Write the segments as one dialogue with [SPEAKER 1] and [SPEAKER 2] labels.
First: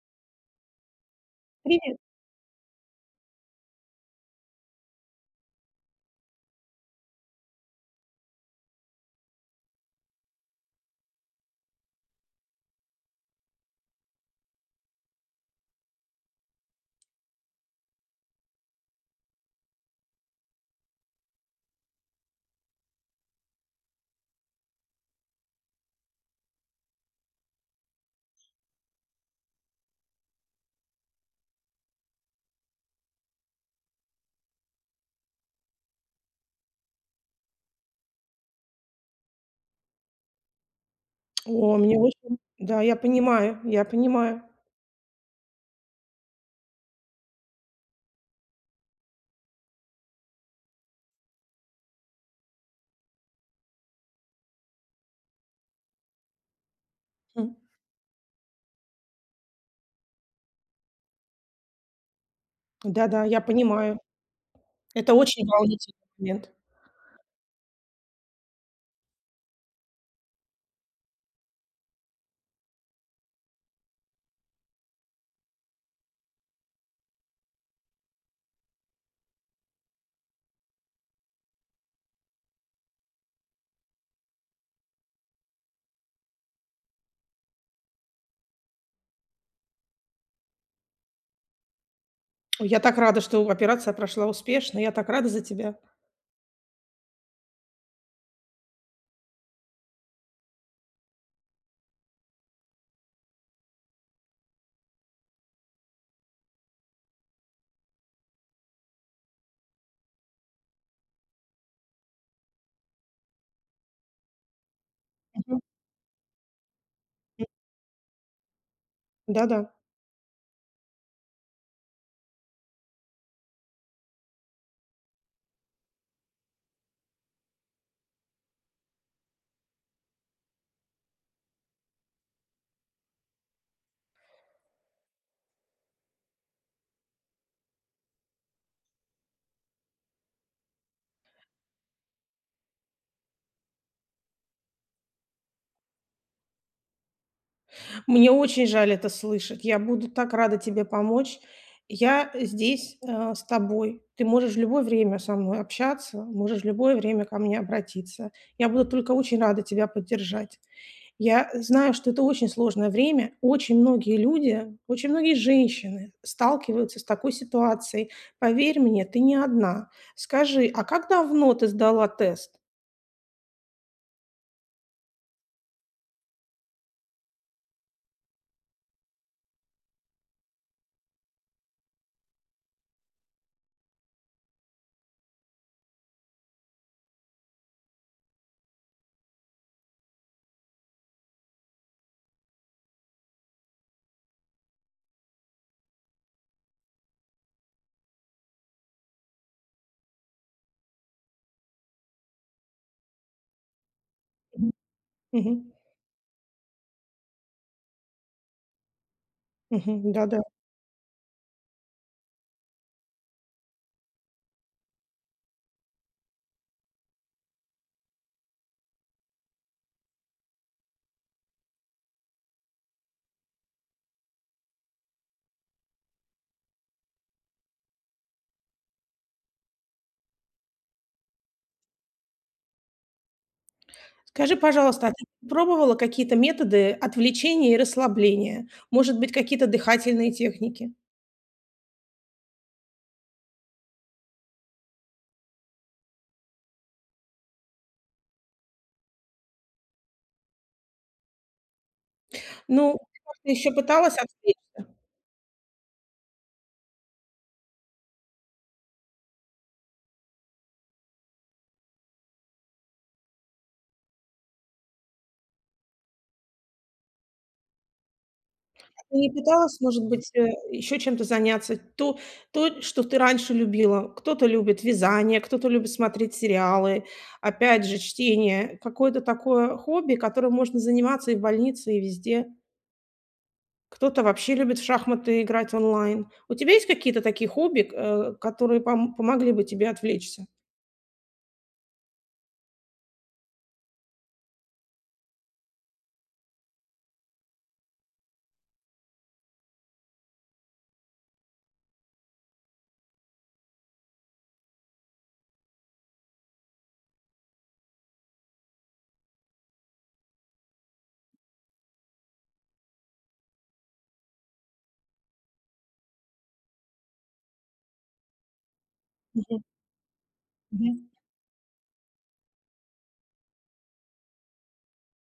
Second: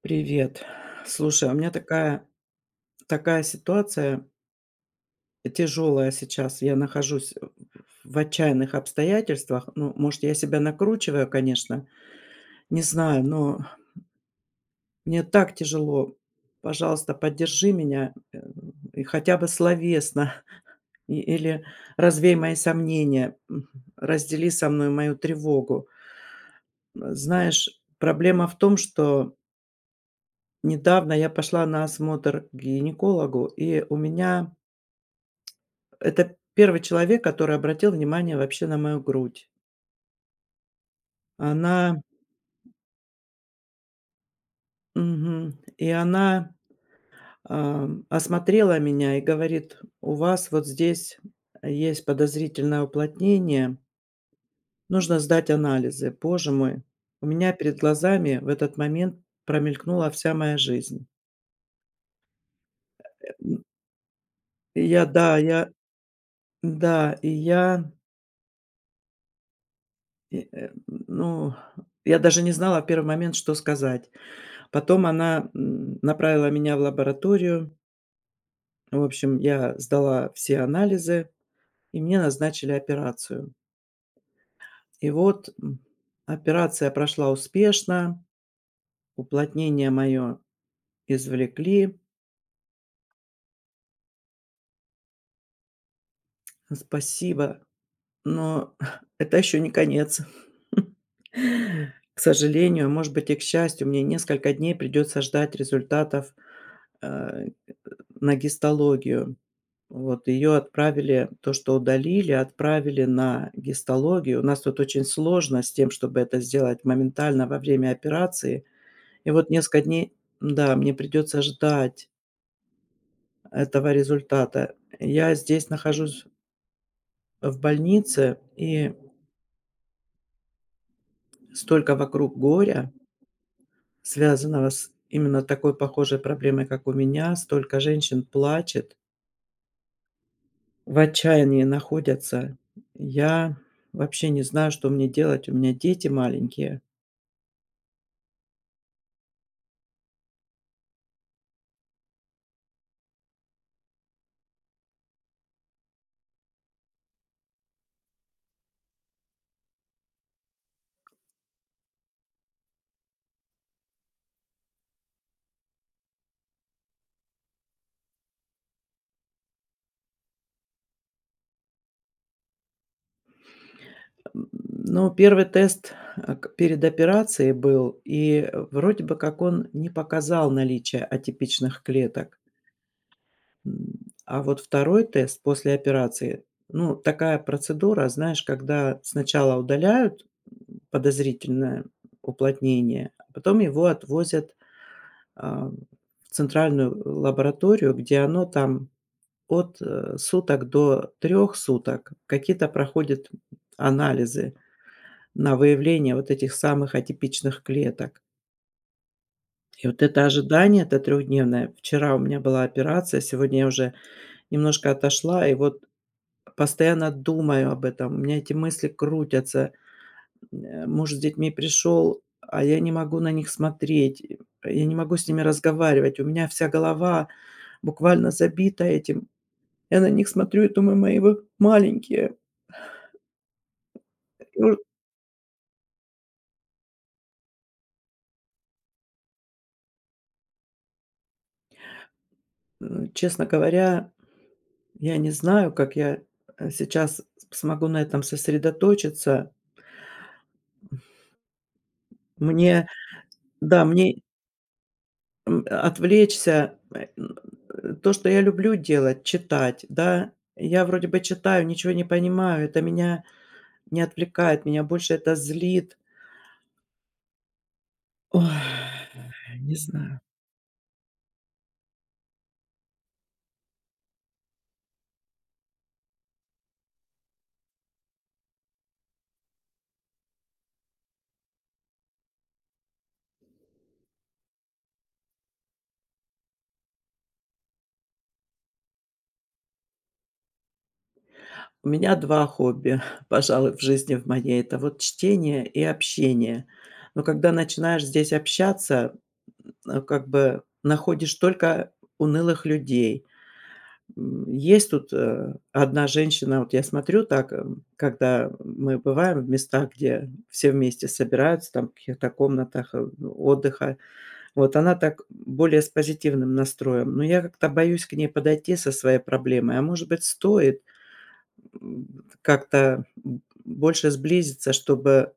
[SPEAKER 1] Привет. Слушай, а у меня
[SPEAKER 2] Привет.
[SPEAKER 1] такая, такая ситуация тяжелая сейчас. Я нахожусь в отчаянных обстоятельствах. Ну, может, я себя накручиваю, конечно, не знаю, но мне так тяжело. Пожалуйста, поддержи меня и хотя бы словесно или развей мои сомнения, раздели со мной мою тревогу. Знаешь, проблема в том, что недавно я пошла на осмотр к гинекологу, и у меня это первый человек, который обратил внимание вообще на мою грудь.
[SPEAKER 2] О, мне
[SPEAKER 1] Она,
[SPEAKER 2] очень да, я понимаю, я понимаю.
[SPEAKER 1] мгм. И она осмотрела меня и говорит: "У вас вот здесь есть подозрительное уплотнение, нужно сдать анализы". Боже мой, у меня
[SPEAKER 2] М.
[SPEAKER 1] перед глазами в этот момент промелькнула вся моя жизнь.
[SPEAKER 2] Да-да, я
[SPEAKER 1] М,
[SPEAKER 2] понимаю.
[SPEAKER 1] и
[SPEAKER 2] Это очень
[SPEAKER 1] я
[SPEAKER 2] волнительный момент.
[SPEAKER 1] да, и я, и, э, ну, я даже не знала в первый момент, что сказать. Потом она направила меня в лабораторию. Ну, в общем, я сдала все анализы, и мне назначили операцию. И вот, операция прошла успешно, уплотнение мое извлекли.
[SPEAKER 2] Ой, я так рада, что операция прошла успешно. Я так рада за тебя.
[SPEAKER 1] Спасибо, но это еще не конец. К сожалению, может быть, и к счастью, мне несколько дней придется ждать результатов, э, на гистологию. Вот ее отправили, то, что удалили, отправили на гистологию. У нас тут очень
[SPEAKER 2] Мгм.
[SPEAKER 1] сложно с тем, чтобы это сделать моментально
[SPEAKER 2] М.
[SPEAKER 1] во время операции. И вот
[SPEAKER 2] Да-да.
[SPEAKER 1] несколько дней, да, мне придется ждать этого результата. Я здесь нахожусь в больнице, и столько вокруг горя, связанного с именно такой похожей проблемой, как у меня, столько женщин плачет, в отчаянии находятся. Я вообще не знаю, что мне делать. У меня дети маленькие.
[SPEAKER 2] Мне очень жаль это слышать. Я буду так рада тебе помочь. Я здесь, с тобой. Ты можешь в любое время со мной общаться, можешь в любое время ко мне обратиться. Я буду только очень рада тебя поддержать. Я знаю, что это очень сложное время. Очень многие люди, очень многие женщины сталкиваются с такой ситуацией. Поверь мне, ты не одна. Скажи, а как давно ты сдала тест?
[SPEAKER 1] М, ну, первый тест, э, к перед операцией был, и, вроде бы как он не показал наличие атипичных клеток. М, а вот второй тест после операции, ну, такая процедура, знаешь, когда сначала удаляют, подозрительное уплотнение, а потом его отвозят, в центральную лабораторию, где оно там от суток до трех суток. Какие-то проходят анализы
[SPEAKER 2] Мгм.
[SPEAKER 1] на
[SPEAKER 2] Мгм.
[SPEAKER 1] выявление вот этих самых атипичных клеток. И вот это
[SPEAKER 2] Да-да.
[SPEAKER 1] ожидание, это трехдневное. Вчера у меня была операция, сегодня я уже немножко отошла, и вот постоянно думаю об этом. У меня эти мысли крутятся. Муж с детьми пришел, а я не могу на них смотреть, и я не могу с ними разговаривать. У меня вся голова буквально забита этим. Я на них смотрю и думаю: мои вы маленькие.
[SPEAKER 2] Скажи,
[SPEAKER 1] И вот,
[SPEAKER 2] пожалуйста, а ты пробовала какие-то методы отвлечения и расслабления? Может быть, какие-то дыхательные техники?
[SPEAKER 1] м, честно говоря, я не знаю, как я сейчас смогу на этом сосредоточиться. Мне,
[SPEAKER 2] Ну, ты еще
[SPEAKER 1] да, мне,
[SPEAKER 2] пыталась отвлечься?
[SPEAKER 1] м, отвлечься. То, что я люблю делать, читать, да. Я вроде бы читаю, ничего не понимаю, это меня не отвлекает, меня больше это злит.
[SPEAKER 2] А
[SPEAKER 1] Ой,
[SPEAKER 2] ты не
[SPEAKER 1] не
[SPEAKER 2] пыталась, может
[SPEAKER 1] знаю.
[SPEAKER 2] быть, еще чем-то заняться? То, что ты раньше любила. Кто-то любит вязание, кто-то любит смотреть сериалы, опять же, чтение. Какое-то такое хобби, которым можно заниматься и в больнице, и везде. Кто-то вообще любит в шахматы играть онлайн. У тебя есть какие-то такие хобби, которые помогли бы тебе отвлечься?
[SPEAKER 1] У меня 2 хобби, пожалуй, в жизни в моей. Это вот чтение и общение. Но когда начинаешь здесь общаться, как бы находишь только унылых людей. М, есть тут 1 женщина, вот я смотрю так, когда мы бываем в местах, где все вместе собираются, там, в каких-то комнатах отдыха. Вот она так более с позитивным настроем, но я как-то боюсь к ней подойти со своей
[SPEAKER 2] Мгм,
[SPEAKER 1] проблемой. А может быть, стоит?
[SPEAKER 2] мгм,
[SPEAKER 1] Как-то больше сблизиться, чтобы,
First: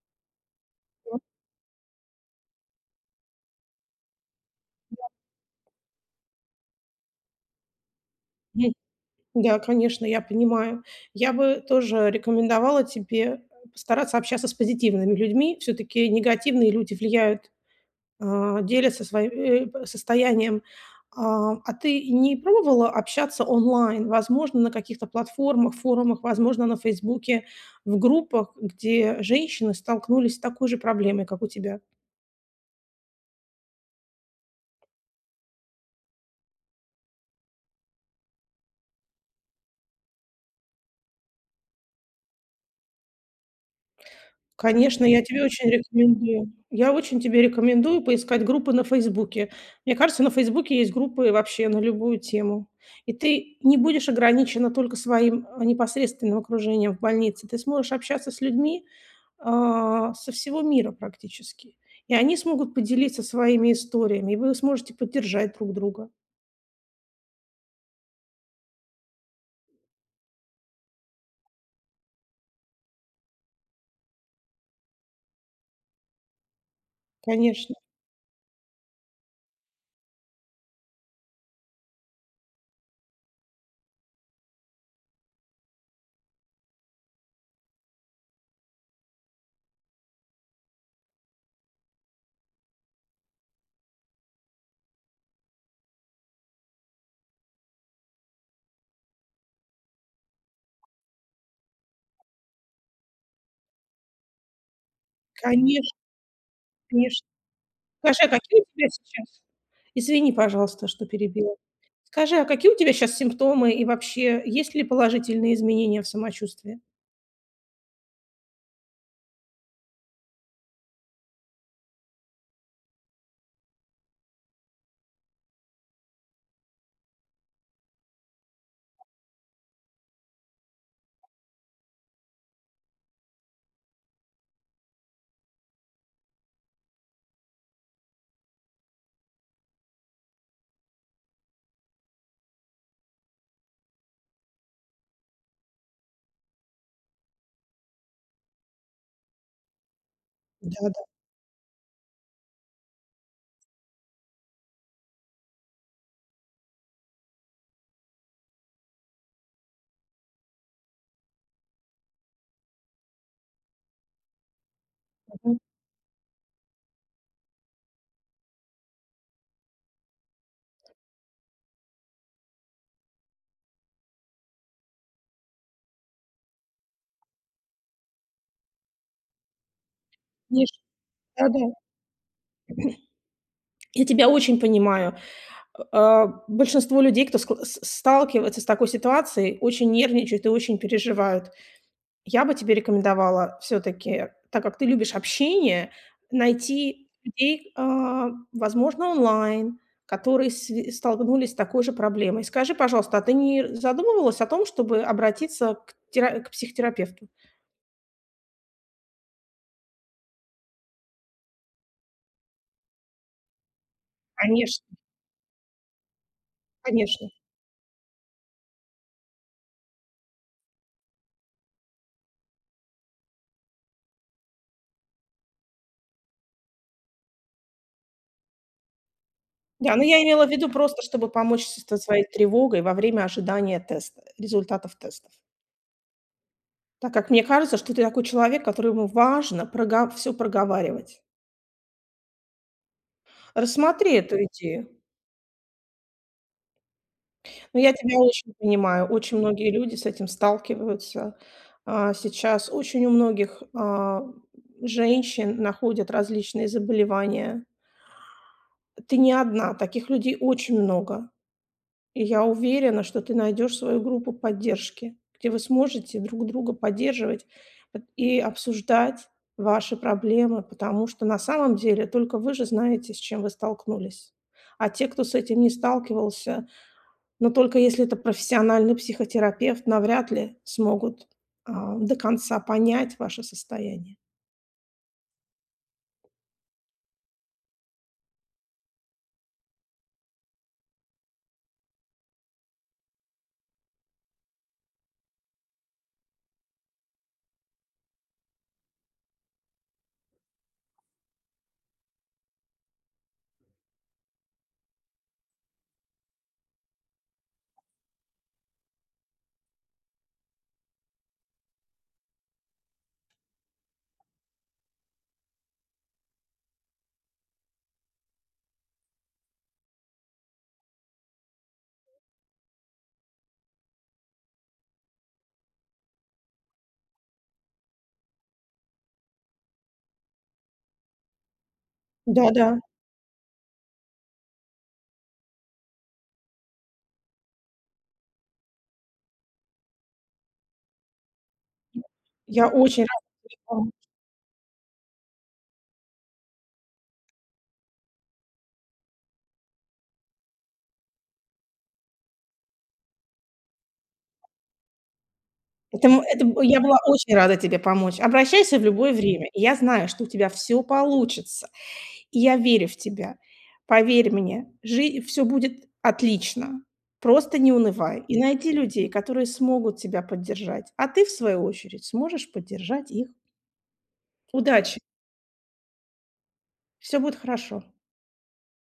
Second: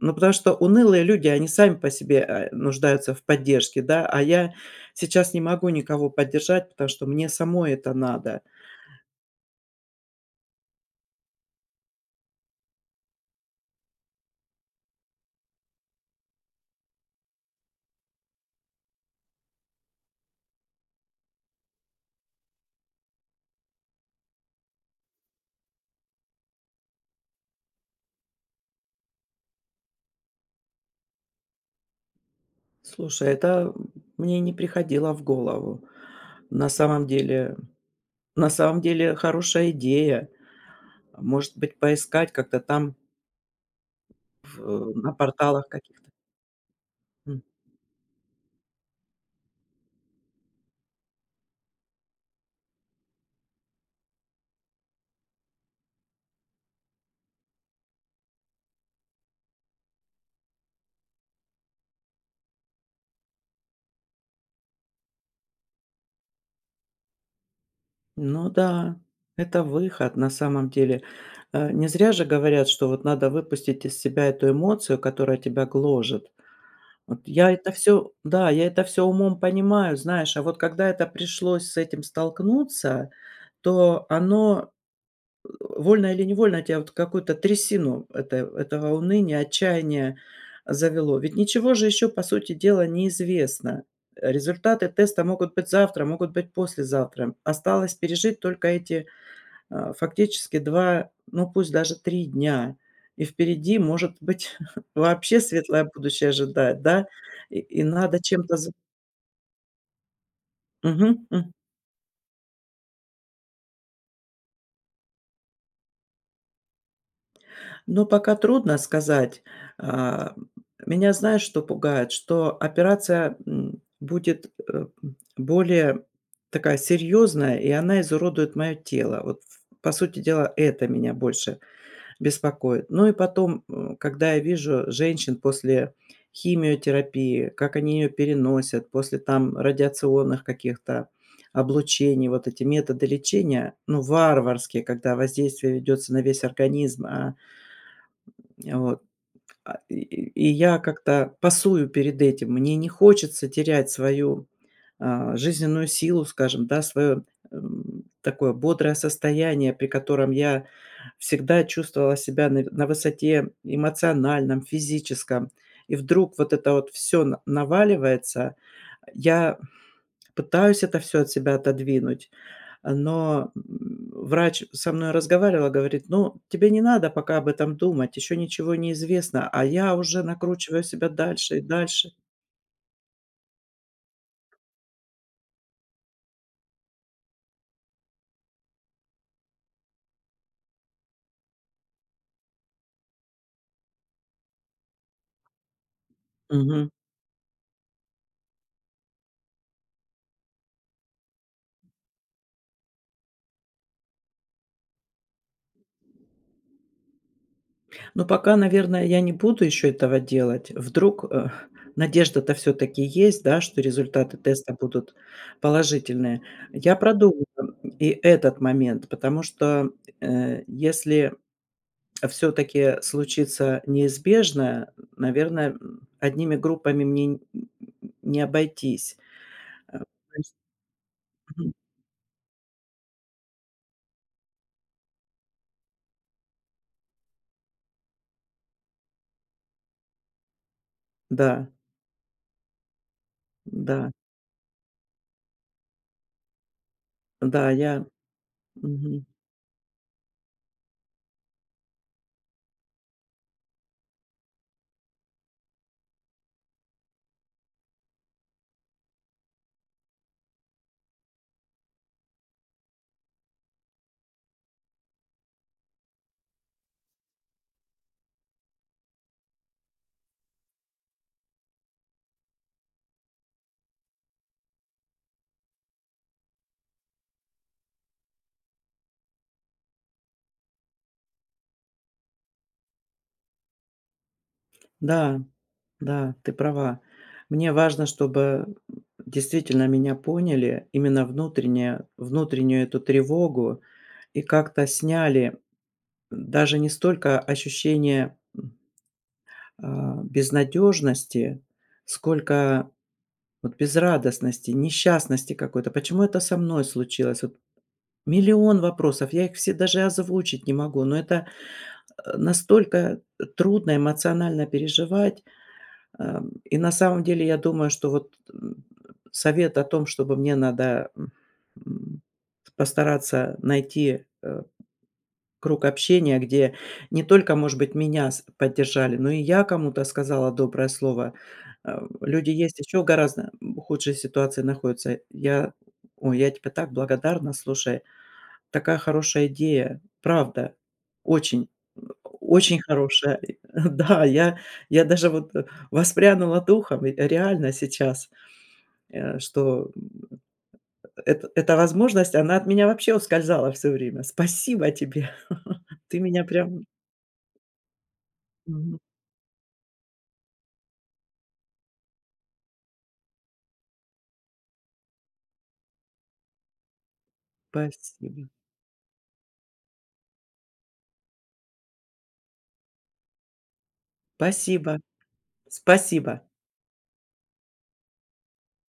[SPEAKER 1] ну, потому что унылые люди, они сами по себе нуждаются в поддержке, да, а я сейчас не могу никого поддержать, потому что мне самой это надо.
[SPEAKER 2] мгм. Да, конечно, я понимаю. Я бы тоже рекомендовала тебе постараться общаться с позитивными людьми. Все-таки негативные люди влияют, делятся своим состоянием. А ты не пробовала общаться онлайн, возможно, на каких-то платформах, форумах, возможно, на Фейсбуке, в группах, где женщины столкнулись с такой же проблемой, как у тебя?
[SPEAKER 1] Слушай, это мне не приходило в голову. На самом деле на самом деле хорошая идея. Может быть, поискать как-то там
[SPEAKER 2] Конечно,
[SPEAKER 1] на
[SPEAKER 2] я тебе
[SPEAKER 1] порталах
[SPEAKER 2] очень
[SPEAKER 1] каких-то.
[SPEAKER 2] рекомендую. Я очень тебе рекомендую поискать группы на "Фейсбуке". Мне кажется, на "Фейсбуке" есть группы вообще на любую тему. И ты не будешь ограничена только своим, непосредственным окружением в больнице. Ты сможешь общаться с людьми, со всего мира практически. И они смогут поделиться своими историями, и вы сможете поддержать друг друга.
[SPEAKER 1] Ну да, это выход на самом деле. Не зря же говорят, что вот надо выпустить из себя эту эмоцию, которая тебя гложет. Вот я это
[SPEAKER 2] Конечно,
[SPEAKER 1] все, да, я это все умом понимаю, знаешь, а вот когда это пришлось с этим столкнуться, то оно вольно или невольно, тебя вот в какую-то трясину этого уныния, отчаяния завело. Ведь ничего же еще, по сути дела, неизвестно. Результаты теста могут быть завтра, могут быть послезавтра. Осталось пережить только эти фактически 2, ну, пусть даже 3 дня, и впереди, может быть, вообще светлое
[SPEAKER 2] конечно,
[SPEAKER 1] будущее ожидает, да,
[SPEAKER 2] конечно.
[SPEAKER 1] и
[SPEAKER 2] Скажи,
[SPEAKER 1] надо
[SPEAKER 2] а
[SPEAKER 1] чем-то
[SPEAKER 2] какие у
[SPEAKER 1] за…
[SPEAKER 2] тебя сейчас? Извини, пожалуйста, что
[SPEAKER 1] Мгм, м.
[SPEAKER 2] перебила. Скажи, а какие у тебя сейчас симптомы и вообще есть ли положительные изменения в самочувствии?
[SPEAKER 1] Но пока трудно сказать. А, меня знаешь, что пугает? Что операция будет более такая серьезная, и она изуродует мое тело. Вот, ф по сути дела, это меня больше беспокоит. Ну и потом, когда я вижу женщин после химиотерапии, как они ее переносят, после там радиационных каких-то облучений, вот эти методы лечения, ну, варварские, когда воздействие ведется на весь организм, вот. И и я
[SPEAKER 2] Да-да.
[SPEAKER 1] как-то пасую перед этим. Мне не хочется терять свою, жизненную силу, скажем, да, свое такое бодрое состояние, при котором я всегда чувствовала себя на высоте эмоциональном, физическом.
[SPEAKER 2] Мгм.
[SPEAKER 1] И вдруг вот это вот все наваливается. Я пытаюсь это все от себя отодвинуть, но, врач со мной разговаривала, говорит: ну, тебе не надо пока об этом думать, еще ничего не известно, а я уже
[SPEAKER 2] Конечно,
[SPEAKER 1] накручиваю себя дальше и
[SPEAKER 2] да-да.
[SPEAKER 1] дальше.
[SPEAKER 2] Я тебя очень понимаю. Большинство людей, кто скл с сталкивается с такой ситуацией, очень нервничают и очень переживают. Я бы тебе рекомендовала все таки, так как ты любишь общение, найти людей, возможно, онлайн, которые сви столкнулись с такой же проблемой. Скажи, пожалуйста, а ты не задумывалась о том, чтобы обратиться к тера к психотерапевту?
[SPEAKER 1] Но пока, наверное, я не буду еще этого делать. Вдруг, надежда-то все-таки есть, да, что результаты теста
[SPEAKER 2] Конечно,
[SPEAKER 1] будут положительные. Я
[SPEAKER 2] конечно.
[SPEAKER 1] продумаю и этот момент, потому что если все-таки случится неизбежное, наверное, одними группами мне не обойтись.
[SPEAKER 2] Да, но
[SPEAKER 1] То
[SPEAKER 2] я имела в
[SPEAKER 1] есть,
[SPEAKER 2] виду просто, чтобы помочь
[SPEAKER 1] мгм,
[SPEAKER 2] с со своей тревогой во время ожидания теста, результатов тестов. Так как мне кажется, что ты такой человек, которому важно прога всё проговаривать.
[SPEAKER 1] да, да,
[SPEAKER 2] Рассмотри эту идею.
[SPEAKER 1] да,
[SPEAKER 2] Но я
[SPEAKER 1] я
[SPEAKER 2] тебя очень понимаю.
[SPEAKER 1] мгм.
[SPEAKER 2] Очень многие люди с этим сталкиваются. Сейчас очень у многих, женщин находят различные заболевания. Ты не одна, таких людей очень много. И я уверена, что ты найдешь свою группу поддержки, где вы сможете друг друга поддерживать и обсуждать ваши проблемы, потому что на самом деле только вы же знаете, с чем вы столкнулись. А те, кто с этим не сталкивался, но только если это профессиональный психотерапевт, навряд ли смогут до конца понять ваше состояние.
[SPEAKER 1] Да, да, ты права. Мне важно, чтобы действительно меня поняли, именно внутренне внутреннюю эту тревогу и как-то сняли даже не столько ощущение безнадежности, сколько вот безрадостности, несчастности какой-то. Почему это со мной случилось? Вот миллион вопросов, я их все даже озвучить не могу, но это, настолько трудно эмоционально переживать. И на самом деле я думаю, что совет о том, чтобы мне надо, м, постараться найти круг общения, где не только, может быть, меня с поддержали, но и я кому-то сказала доброе слово. Люди
[SPEAKER 2] Да-да,
[SPEAKER 1] есть еще гораздо худшей ситуации находятся. Я "Ой, я тебе так благодарна, слушай, такая хорошая идея". Правда, очень.
[SPEAKER 2] я
[SPEAKER 1] Очень
[SPEAKER 2] очень
[SPEAKER 1] хорошая,
[SPEAKER 2] рада.
[SPEAKER 1] да, я даже вот, воспрянула духом, ведь реально сейчас, э, что, м, эт эта возможность, она от меня вообще ускользала все время. Спасибо тебе.
[SPEAKER 2] Это
[SPEAKER 1] Ты
[SPEAKER 2] м
[SPEAKER 1] меня
[SPEAKER 2] это б Я
[SPEAKER 1] прям
[SPEAKER 2] была очень рада тебе помочь. Обращайся в
[SPEAKER 1] мгм.
[SPEAKER 2] любое время. И я знаю, что у тебя все получится. И я верю в тебя. Поверь мне, все будет отлично. Просто не унывай и
[SPEAKER 1] Спасибо.
[SPEAKER 2] найди людей, которые смогут тебя поддержать, а ты, в свою очередь, сможешь поддержать их.
[SPEAKER 1] Спасибо.
[SPEAKER 2] Удачи!
[SPEAKER 1] Спасибо.
[SPEAKER 2] Все будет хорошо.